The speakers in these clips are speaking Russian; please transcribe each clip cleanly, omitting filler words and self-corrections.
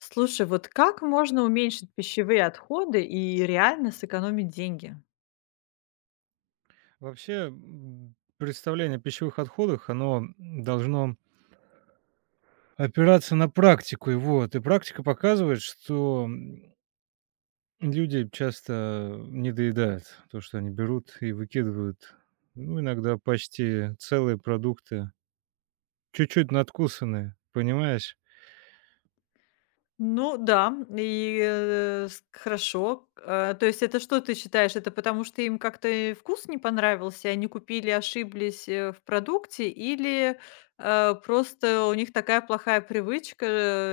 Слушай, вот как можно уменьшить пищевые отходы и реально сэкономить деньги? Вообще, представление о пищевых отходах, оно должно опираться на практику. И вот, и практика показывает, что люди часто не доедают то, что они берут и выкидывают. Ну, иногда почти целые продукты, чуть-чуть надкусанные, понимаешь? Ну да, и хорошо. То есть это что ты считаешь? Это потому что им как-то и вкус не понравился, и они купили, ошиблись в продукте, или просто у них такая плохая привычка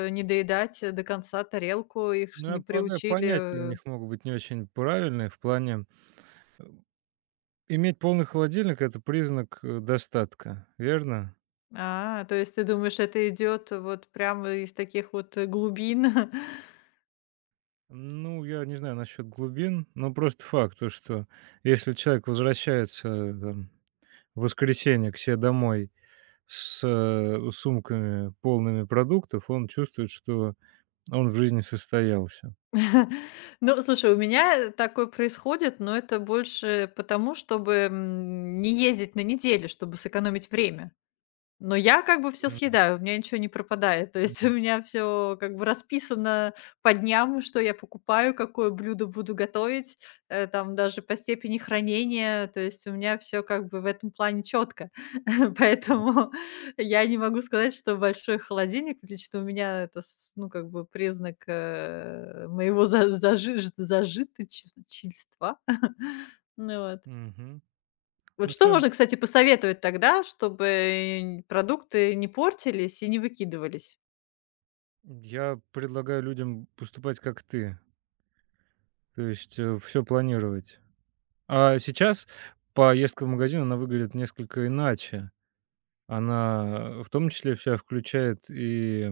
не доедать до конца тарелку, их ж Ну, я не полагаю, понятия у приучили. них э. могут быть не очень правильные в плане. Иметь полный холодильник– это признак достатка, верно? А, то есть ты думаешь, это идет вот прямо из таких вот глубин? Ну, я не знаю насчет глубин, но просто факт, то, что если человек возвращается там в воскресенье к себе домой с сумками, полными продуктов, он чувствует, что он в жизни состоялся. Ну, слушай, у меня такое происходит, но это больше потому, чтобы, не ездить на неделю, чтобы сэкономить время. Но я как бы все М, съедаю, у меня ничего не пропадает. То есть у мгм, меня все как бы расписано по дням, что я покупаю, какое блюдо буду готовить, там даже по степени хранения. То есть у меня все как бы в этом плане четко. Поэтому я не могу сказать, что большой холодильник лично у меня- это с ну, как бы признак, моего за зажиж зажиточничества. Ну вот. мгм. Вот Ну что что, можно, кстати, посоветовать тогда, чтобы, продукты не портились и не выкидывались? я предлагаю людям поступать как ты, то есть все планировать. А сейчас поездка в магазин, она выглядит несколько иначе. Она в том числе вся включает и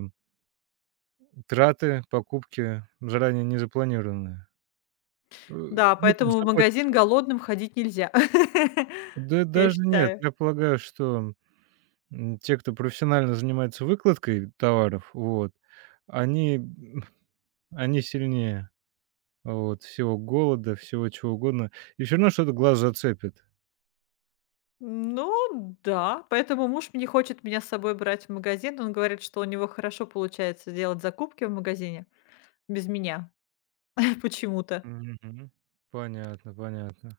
траты, покупки заранее не запланированные. Да, Об этом поэтому в заботятся. магазин голодным ходить нельзя, Да я даже нет, считаю. я полагаю, что, те, кто профессионально занимается выкладкой товаров, вот, они, м, они сильнее, вот, всего голода, всего чего угодно. И всё равно что-то глаз зацепит. Ну да, поэтому муж не хочет меня с собой брать в магазин. Он говорит, что у него хорошо получается делать закупки в магазине без меня почему-то. Мгм. Понятно, понятно.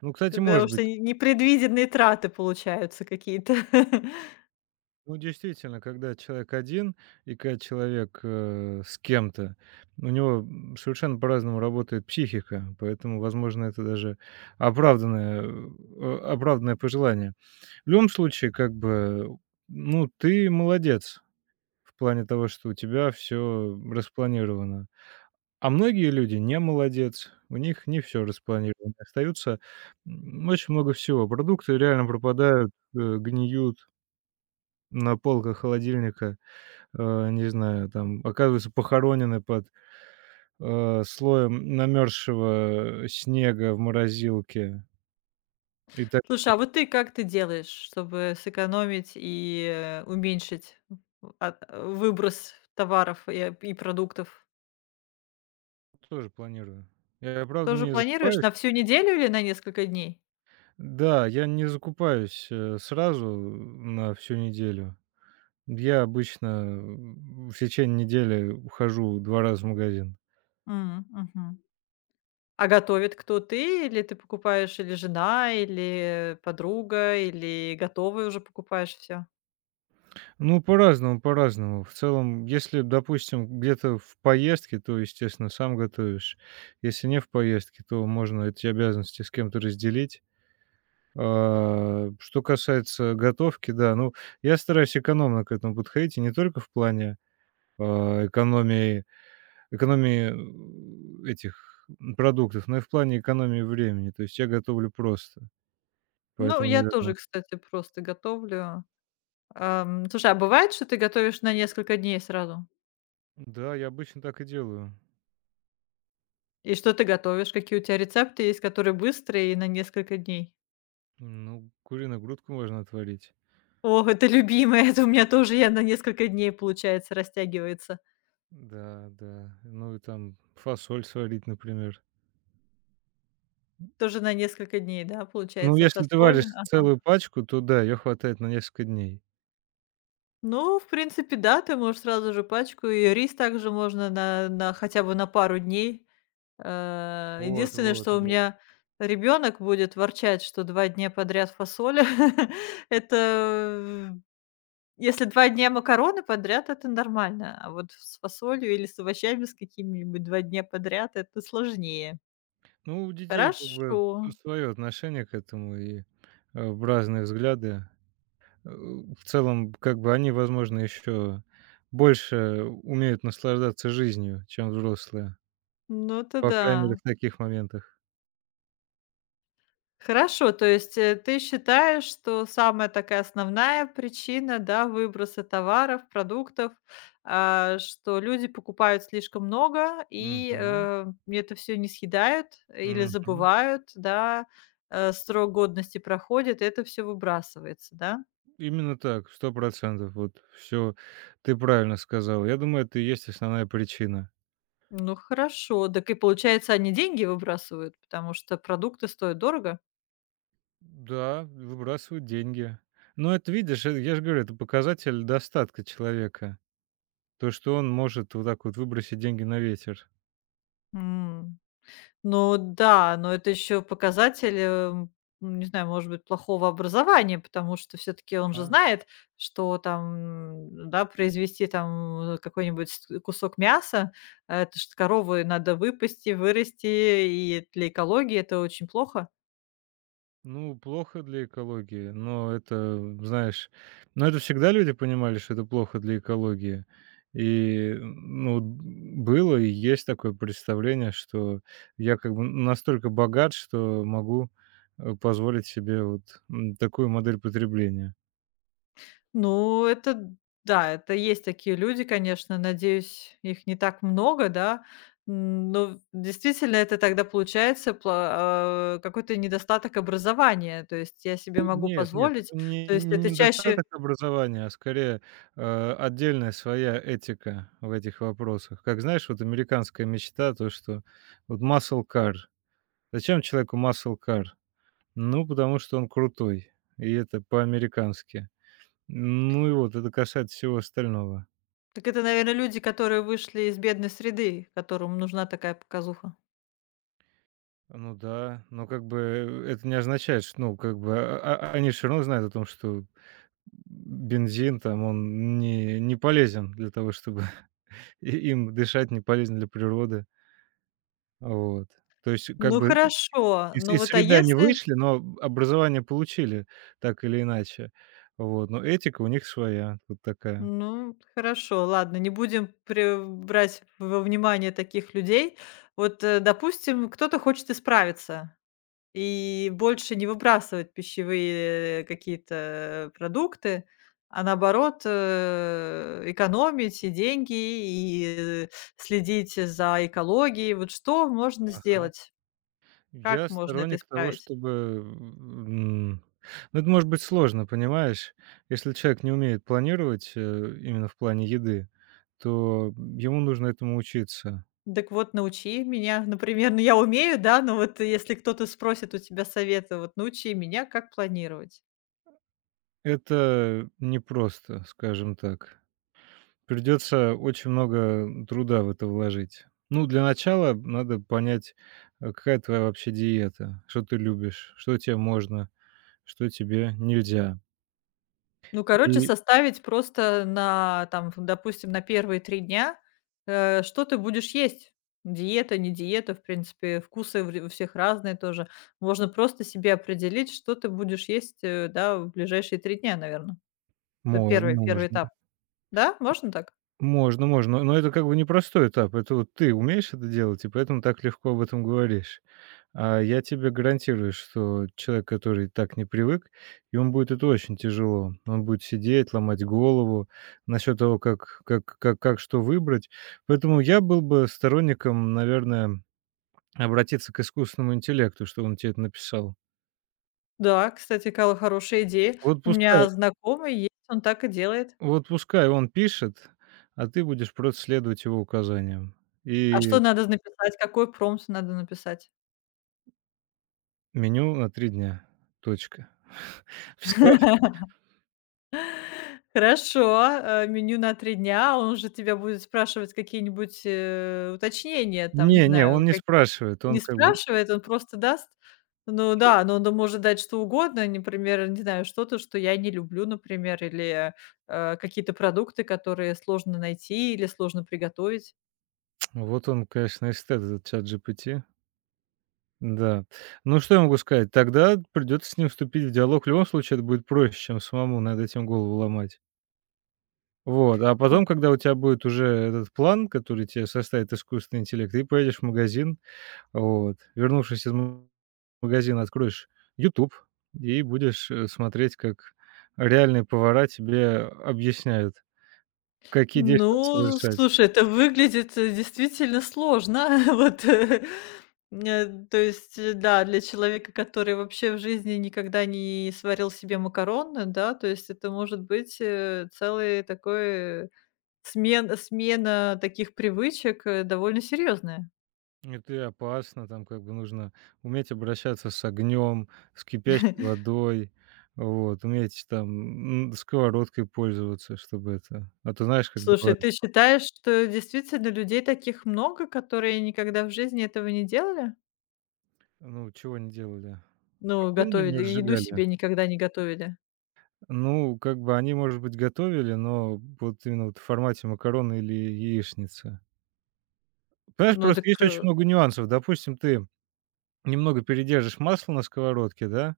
Ну, кстати, Потому может что быть. Непредвиденные траты получаются какие-то. Ну, действительно, когда человек один и когда человек, с кем-то, у него, совершенно по-разному работает психика, поэтому, возможно, это даже оправданное пожелание. В любом случае, как бы, ну, ты молодец в плане того, что у тебя все распланировано. А многие люди не молодец, у них не все распланировано, остаются, очень много всего. Продукты реально пропадают, гниют на полках холодильника, не знаю, там оказываются похоронены под, слоем намерзшего снега в морозилке. И так Слушай, а вот ты как ты делаешь, чтобы сэкономить и, уменьшить в от выброс товаров и продуктов? тоже планирую. Я, правда, Тоже не планируешь закупаюсь. на всю неделю или на несколько дней? Да, я не закупаюсь, сразу на всю неделю. Я обычно в течение недели хожу 2 раза в магазин. М, мгм. А готовит кто? Ты или ты покупаешь, или жена, или подруга, или готовое уже покупаешь все? Ну, по-разному, по-разному. В целом, если, допустим, где-то в поездке, то, естественно, сам готовишь. Если не в поездке, то можно эти обязанности с кем-то разделить. А, что касается готовки, да, ну, я стараюсь экономно к этому подходить, и не только в плане, а, экономии экономии, этих, продуктов, но и в плане экономии времени. То есть я готовлю просто, Ну, поэтому, я наверное. тоже, кстати, просто готовлю. Слушай, а бывает, что ты готовишь на несколько дней сразу? Да, я обычно так и делаю. И что ты готовишь? Какие у тебя рецепты есть, которые быстрые и на несколько дней? Ну, куриную грудку можно отварить. Ох, это любимое. Это у меня тоже я на несколько дней, получается, растягивается. Да, да. Ну и там фасоль сварить, например. Тоже на несколько дней, да, Ну, получается, если ты фасоль. варишь Ага. целую пачку, то да, ее хватает на несколько дней. Ну, в принципе, да, ты можешь сразу же пачку, и рис также можно на хотя бы на пару дней. Вот, Единственное, вот, что у вот. меня ребенок будет ворчать, что 2 дня подряд фасоль. Это, если 2 дня макароны подряд, это нормально, а вот с фасолью или с овощами с какими-нибудь 2 дня подряд- это сложнее. Ну, у детей как Хорошо. бы свое отношение к этому и в разные взгляды. В целом, как бы они, возможно, еще больше умеют наслаждаться жизнью, чем взрослые. Ну, это По крайней мере, да. в таких моментах. Хорошо, то есть, ты считаешь, что самая такая основная причина, да, выброса товаров, продуктов, что люди покупают слишком много и, Мгм. Это все не съедают или Мгм. забывают, да, срок годности проходит, и это все выбрасывается, да? Именно так, 100%. Вот все ты правильно сказал. Я думаю, это и есть основная причина. Ну, хорошо. Так и получается, они деньги выбрасывают, потому что продукты стоят дорого? Да, выбрасывают деньги. Но это, видишь, я же говорю, это показатель достатка человека. То, что он может вот так вот выбросить деньги на ветер. М. Ну да, но это еще показатель, не знаю, может быть, плохого образования, потому что все-таки он же знает, что там, да, произвести там какой-нибудь кусок мяса, это ж коровы надо выпасти, вырасти, и для экологии это очень плохо. Ну, плохо для экологии, но это, знаешь, но это всегда люди понимали, что это плохо для экологии. И, ну, было и есть такое представление, что я как бы настолько богат, что могу позволить себе вот такую модель потребления. Ну, это д да, это есть такие люди, конечно. Надеюсь, их не так много, да. Но действительно это тогда получается какой-то недостаток образования. То есть я себе могу Нет, нет, позволить. это не То есть не это чаще. недостаток образования, а скорее, отдельная своя этика в этих вопросах. Как знаешь, вот американская мечта, то, что вот muscle car. Зачем человеку muscle car? Ну, потому что он крутой, и это по-американски. Ну и вот, это касается всего остального. Так это, наверное, люди, которые вышли из бедной среды, которым нужна такая показуха. Ну да, но как бы, это не означает, что, ну, как бы, а они все равно знают о том, что бензин там, он не полезен для того, чтобы. И им дышать не полезно для природы. Вот. То есть как Ну, бы и хорошо. из Ну из вот, а среды они если. вышли, но об образование получили так или иначе. Вот, но этика у них своя, вот такая. Ну, хорошо, ладно, не будем пре брать во внимание таких людей. Вот, допустим, кто-то хочет исправиться. И больше не выбрасывать пищевые какие-то продукты, а наоборот, экономить и деньги, и следить за экологией. Вот что можно Ага. сделать? Как Я можно это сторонник того, исправить? чтобы, м, ну, это может быть сложно, понимаешь? Если человек не умеет планировать, именно в плане еды, то ему нужно этому учиться. Так вот научи меня, например. Ну, я умею, да, но вот если кто-то спросит у тебя совета, вот научи меня, как планировать. Это непросто, скажем так. Придется очень много труда в это вложить. Ну, для начала надо понять, какая твоя вообще диета, что ты любишь, что тебе можно, что тебе нельзя. Ну, короче, И составить просто на, там, допустим, на первые 3 дня, что ты будешь есть. Диета, не диета, в принципе, вкусы вре у всех разные тоже. Можно просто себе определить, что ты будешь есть, да, в ближайшие 3 дня, наверное. Это первый можно, первый этап. можно. Да, можно так? Можно, можно, но это как бы непростой этап. Это вот ты умеешь это делать, и поэтому так легко об этом говоришь. А я тебе гарантирую, что человек, который так не привык, и он будет это очень тяжело. Он будет сидеть, ломать голову насчет того, как что выбрать. Поэтому я был бы сторонником, наверное, обратиться к искусственному интеллекту, чтобы он тебе это написал. Да, кстати, кала хорошая идея. Вот У меня пускай, знакомый есть, он так и делает. вот пускай он пишет, а ты будешь просто следовать его указаниям. А что И надо написать? Какой промпт надо написать? меню на 3 дня. Точка. Всё. Хорошо, меню на 3 дня. Он же тебя будет спрашивать какие-нибудь, уточнения, там, не Не, не, он знаю, не как спрашивает. Он не как бы спрашивает, он просто даст. Ну да, но он да может дать что угодно, например, не знаю, что-то, что я не люблю, например, или, какие-то продукты, которые сложно найти или сложно приготовить. вот он, конечно, эстет, этот чат ChatGPT. Да. Ну, что я могу сказать? Тогда придется с ним вступить в диалог. В любом случае, это будет проще, чем самому над этим голову ломать. Вот. А потом, когда у тебя будет уже этот план, который тебе составит искусственный интеллект, ты поедешь в магазин, вот, вернувшись из магазина, откроешь YouTube и будешь, смотреть, как реальные повара тебе объясняют, какие действия надо Ну, совершать. слушай, это выглядит, действительно сложно. Вот, то есть, да, для человека, который вообще в жизни никогда не сварил себе макароны, да, то есть это может быть, целый такой смена таких привычек, довольно серьезная. Это опасно, там как бы нужно уметь обращаться с огнем, с кипящей водой, вот, уметь там, сковородкой пользоваться, чтобы это. А то знаешь, как Слушай, бывает, ты считаешь, что действительно людей таких много, которые никогда в жизни этого не делали? ну, чего не делали? Ну, Огонь ли не готовили, еду разжигали? себе никогда не готовили? Ну, как бы они, может быть, готовили, но вот именно вот в формате макароны или яичницы. Понимаешь, Ну просто так. есть очень много нюансов. Допустим, ты немного передержишь масло на сковородке, да?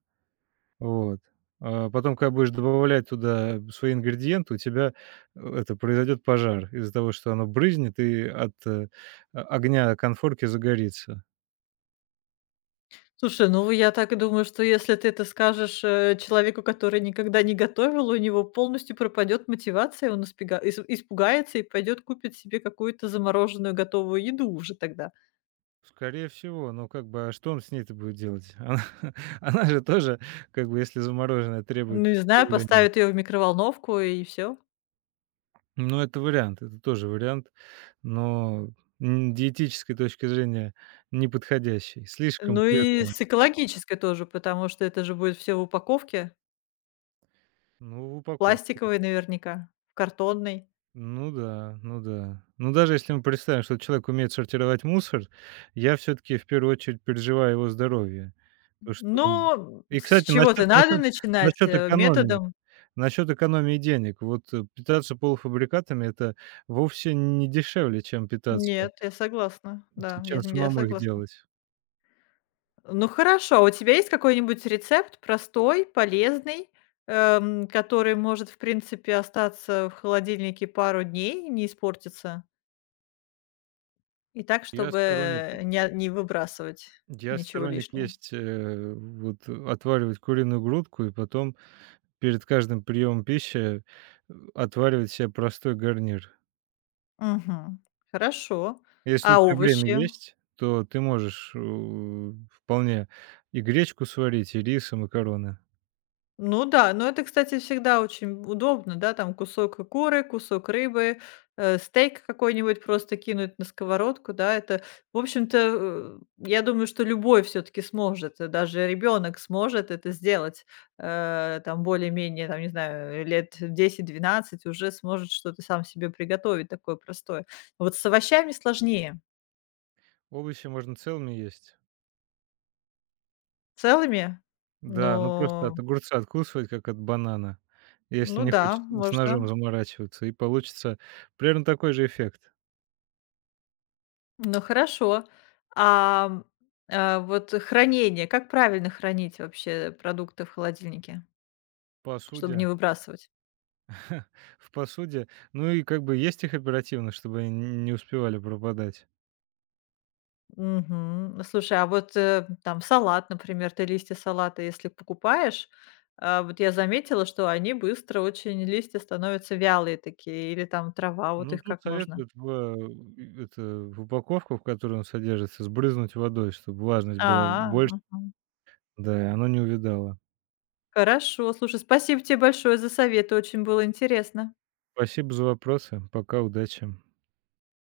Вот. А потом, когда будешь добавлять туда свои ингредиенты, у тебя, это, произойдет пожар из-за того, что оно брызнет и от, о огня конфорки загорится. Слушай, ну я так и думаю, что если ты это скажешь, человеку, который никогда не готовил, у него полностью пропадет мотивация, он испега ис испугается и пойдет купит себе какую-то замороженную готовую еду уже тогда. Скорее всего, но как бы, а что он с ней-то будет делать? Она же тоже, как бы, если замороженная, требует Ну, не знаю, приготовления. поставит ее в микроволновку и все. Ну, это вариант, это тоже вариант, но, диетической точки зрения неподходящий, слишком Ну и бледная. с экологической тоже, потому что это же будет все в упаковке, Ну, в упаковке. пластиковой наверняка, в картонной. Ну да, ну да. Ну, даже если мы представим, что человек умеет сортировать мусор, я все таки в первую очередь переживаю его здоровье. То, что он. Но И, с кстати, чего-то насчет надо насчет начинать, насчет экономии, методом. насчет экономии денег. Вот, питаться полуфабрикатами- это вовсе не дешевле, чем питаться, Нет, я согласна. ч Да, я чем я самому их согласна. делать. Ну хорошо, а у тебя есть какой-нибудь рецепт простой, полезный, который может, в принципе, остаться в холодильнике пару дней, не испортиться? И так, Я сторонник чтобы не выбрасывать я ничего сторонник лишнего. есть, вот отваривать куриную грудку и потом перед каждым приемом пищи, отваривать себе простой гарнир. Мгм. Хорошо. Если у А тебя время овощи? есть, то ты можешь, вполне и гречку сварить, и рис, и макароны. Ну да, но это, кстати, всегда очень удобно, да, там кусок куры, кусок рыбы, стейк какой-нибудь просто кинуть на сковородку, да, это, в общем-то, я думаю, что любой все-таки сможет, даже ребенок сможет это сделать, там более-менее, там, не знаю, лет 10-12 уже сможет что-то сам себе приготовить такое простое. Вот с овощами сложнее, Овощи можно целыми есть. целыми, Да, ну просто но, от огурца откусывать, как от банана, если ну не да, хочешь с можно. ножом заморачиваться, и получится примерно такой же эффект. Ну хорошо. А, м, вот хранение, как правильно хранить вообще продукты в холодильнике, чтобы не Посуде, выбрасывать? в посуде. Ну и как бы есть их оперативно, чтобы они н не успевали пропадать. Мгм. Слушай, а вот, там салат, например, ты листья салата, если покупаешь, а, вот я заметила, что они быстро очень, листья становятся вялые такие, или там трава, вот Ну, их тут как можно? советуют в упаковку, в которой он содержится, сбрызнуть водой, чтобы влажность была А, больше. мгм. Да, оно не увидало. Хорошо, слушай, спасибо тебе большое за советы, очень было интересно. Спасибо за вопросы. Пока, удачи.